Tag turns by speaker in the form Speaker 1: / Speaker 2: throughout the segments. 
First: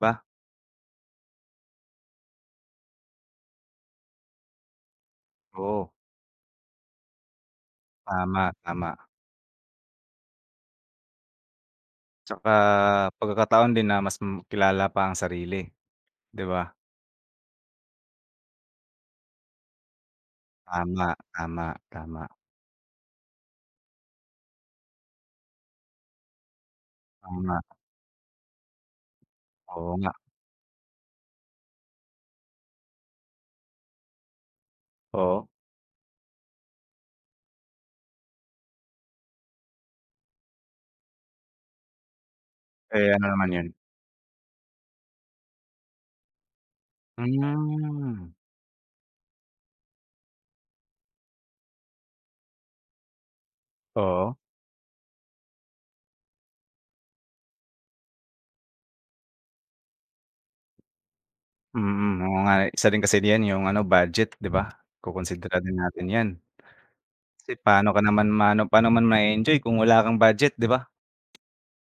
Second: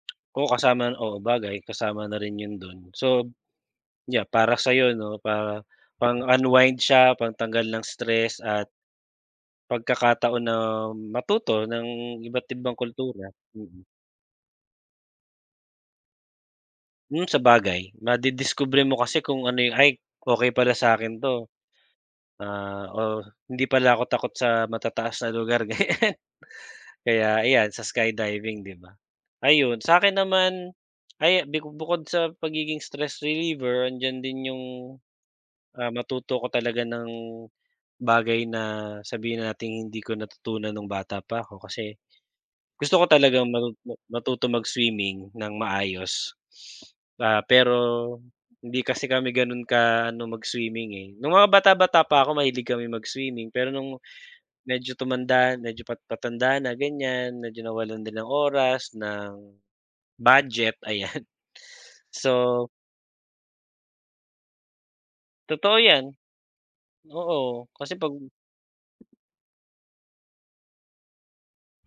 Speaker 1: Ba.
Speaker 2: O, kasama oo 'bagay kasama na rin yun dun. So, yan para sayo ano para
Speaker 1: Oo.
Speaker 2: pang unwind, siya pang tanggal ng stress
Speaker 1: Tama,
Speaker 2: at
Speaker 1: tama.
Speaker 2: pagkakataon na matuto ng
Speaker 1: Tsaka
Speaker 2: iba't-ibang kultura,
Speaker 1: pagkakataon
Speaker 2: mm.
Speaker 1: din na mas makilala pa ang sarili, di ba?
Speaker 2: Mm, sabagay madidiskubre mo kasi kung ano yung "Ay, okey pala
Speaker 1: Tama,
Speaker 2: sakin to,"
Speaker 1: tama, tama.
Speaker 2: ah, o "hindi pala ako takot sa matataas na lugar." ganyan.
Speaker 1: Oo
Speaker 2: Kaya
Speaker 1: nga.
Speaker 2: ayan sa skydiving di ba. Ayun,
Speaker 1: Oo
Speaker 2: sakin
Speaker 1: nga.
Speaker 2: naman ay biko bukod sa pagiging stress reliever andiyan din yung,
Speaker 1: Oo?
Speaker 2: ah matuto ko talaga ng bagay na sabihin na nating hindi ko natutunan nung bata pa ako kasi gusto ko
Speaker 1: Eh, ano
Speaker 2: talagang
Speaker 1: naman yun?
Speaker 2: matu ma matuto mag-swimming ng maayos. Ah, pero
Speaker 1: Mm.
Speaker 2: hindi kasi kami gano'n ka ano mag-swimming, eh. Nung mga bata-bata pa ako mahilig kami mag-swimming pero nung
Speaker 1: Oo?
Speaker 2: medyo tumanda medyo pat patanda na ganyan medyo nawalan din ng oras, ng budget ayan
Speaker 1: Mm, oo nga
Speaker 2: so.
Speaker 1: isa rin kasi din yung ano budget di ba, kukunsidera din
Speaker 2: Totoo yan,
Speaker 1: natin yan. Kasi
Speaker 2: oo
Speaker 1: paano
Speaker 2: kasi
Speaker 1: ka
Speaker 2: pag
Speaker 1: naman ma ano paano mo naman ma-eenjoy kung wala kang budget di ba?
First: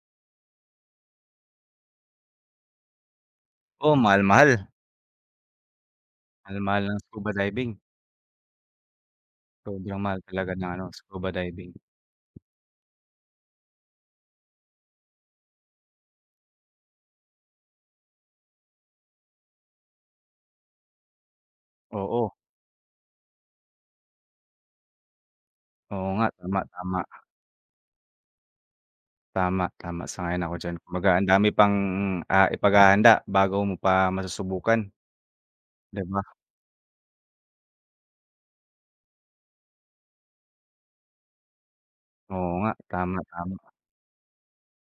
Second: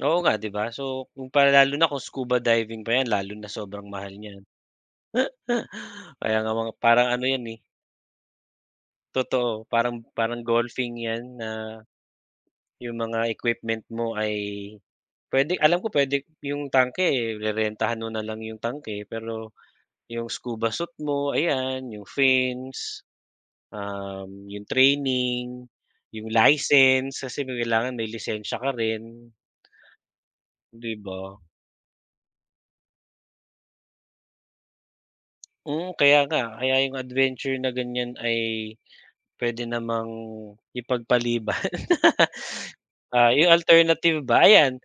Speaker 2: Oo nga di ba. So, kung pa lalo na kung scuba diving pa yan lalo na sobrang
Speaker 1: Oo,
Speaker 2: mahal niyan.
Speaker 1: mahal-mahal.
Speaker 2: Kaya nga mga
Speaker 1: Mahal-mahal ng
Speaker 2: parang ano
Speaker 1: scuba
Speaker 2: yan, eh.
Speaker 1: diving.
Speaker 2: Totoo
Speaker 1: Sobrang
Speaker 2: parang
Speaker 1: mahal
Speaker 2: parang
Speaker 1: talaga ng ano
Speaker 2: golfing
Speaker 1: scuba
Speaker 2: yan
Speaker 1: diving.
Speaker 2: na, yung mga equipment mo ay pwede alam ko pwede yung tanke, eh, rerentahan mo na lang yung tanke. Pero yung scuba suit mo ayan yung
Speaker 1: Oo.
Speaker 2: fins, um, yung training,
Speaker 1: Oo nga,
Speaker 2: yung
Speaker 1: tama tama.
Speaker 2: license- kasi may kailangan may lisensya ka rin.
Speaker 1: Tama, tama. Sang-ayon ako diyan.
Speaker 2: Di
Speaker 1: Kumbaga ang
Speaker 2: ba?
Speaker 1: dami pang, ah, ipaghahanda bago mo pa masusubukan,
Speaker 2: Mm,
Speaker 1: di ba?
Speaker 2: kaya nga kaya yung adventure na ganyan ay pwede namang ipagpaliban.
Speaker 1: Oo nga. Tama,
Speaker 2: Ah, yung
Speaker 1: tama.
Speaker 2: alternative ba? Ayan,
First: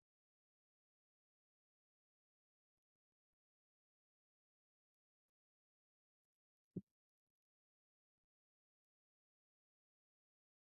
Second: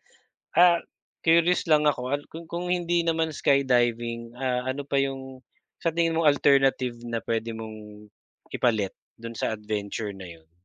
Speaker 2: ah, curious lang ako at kung kung hindi naman skydiving, ah, ano pa yung sa tingin mong alternative na pwede mong ipalit dun sa adventure na yun?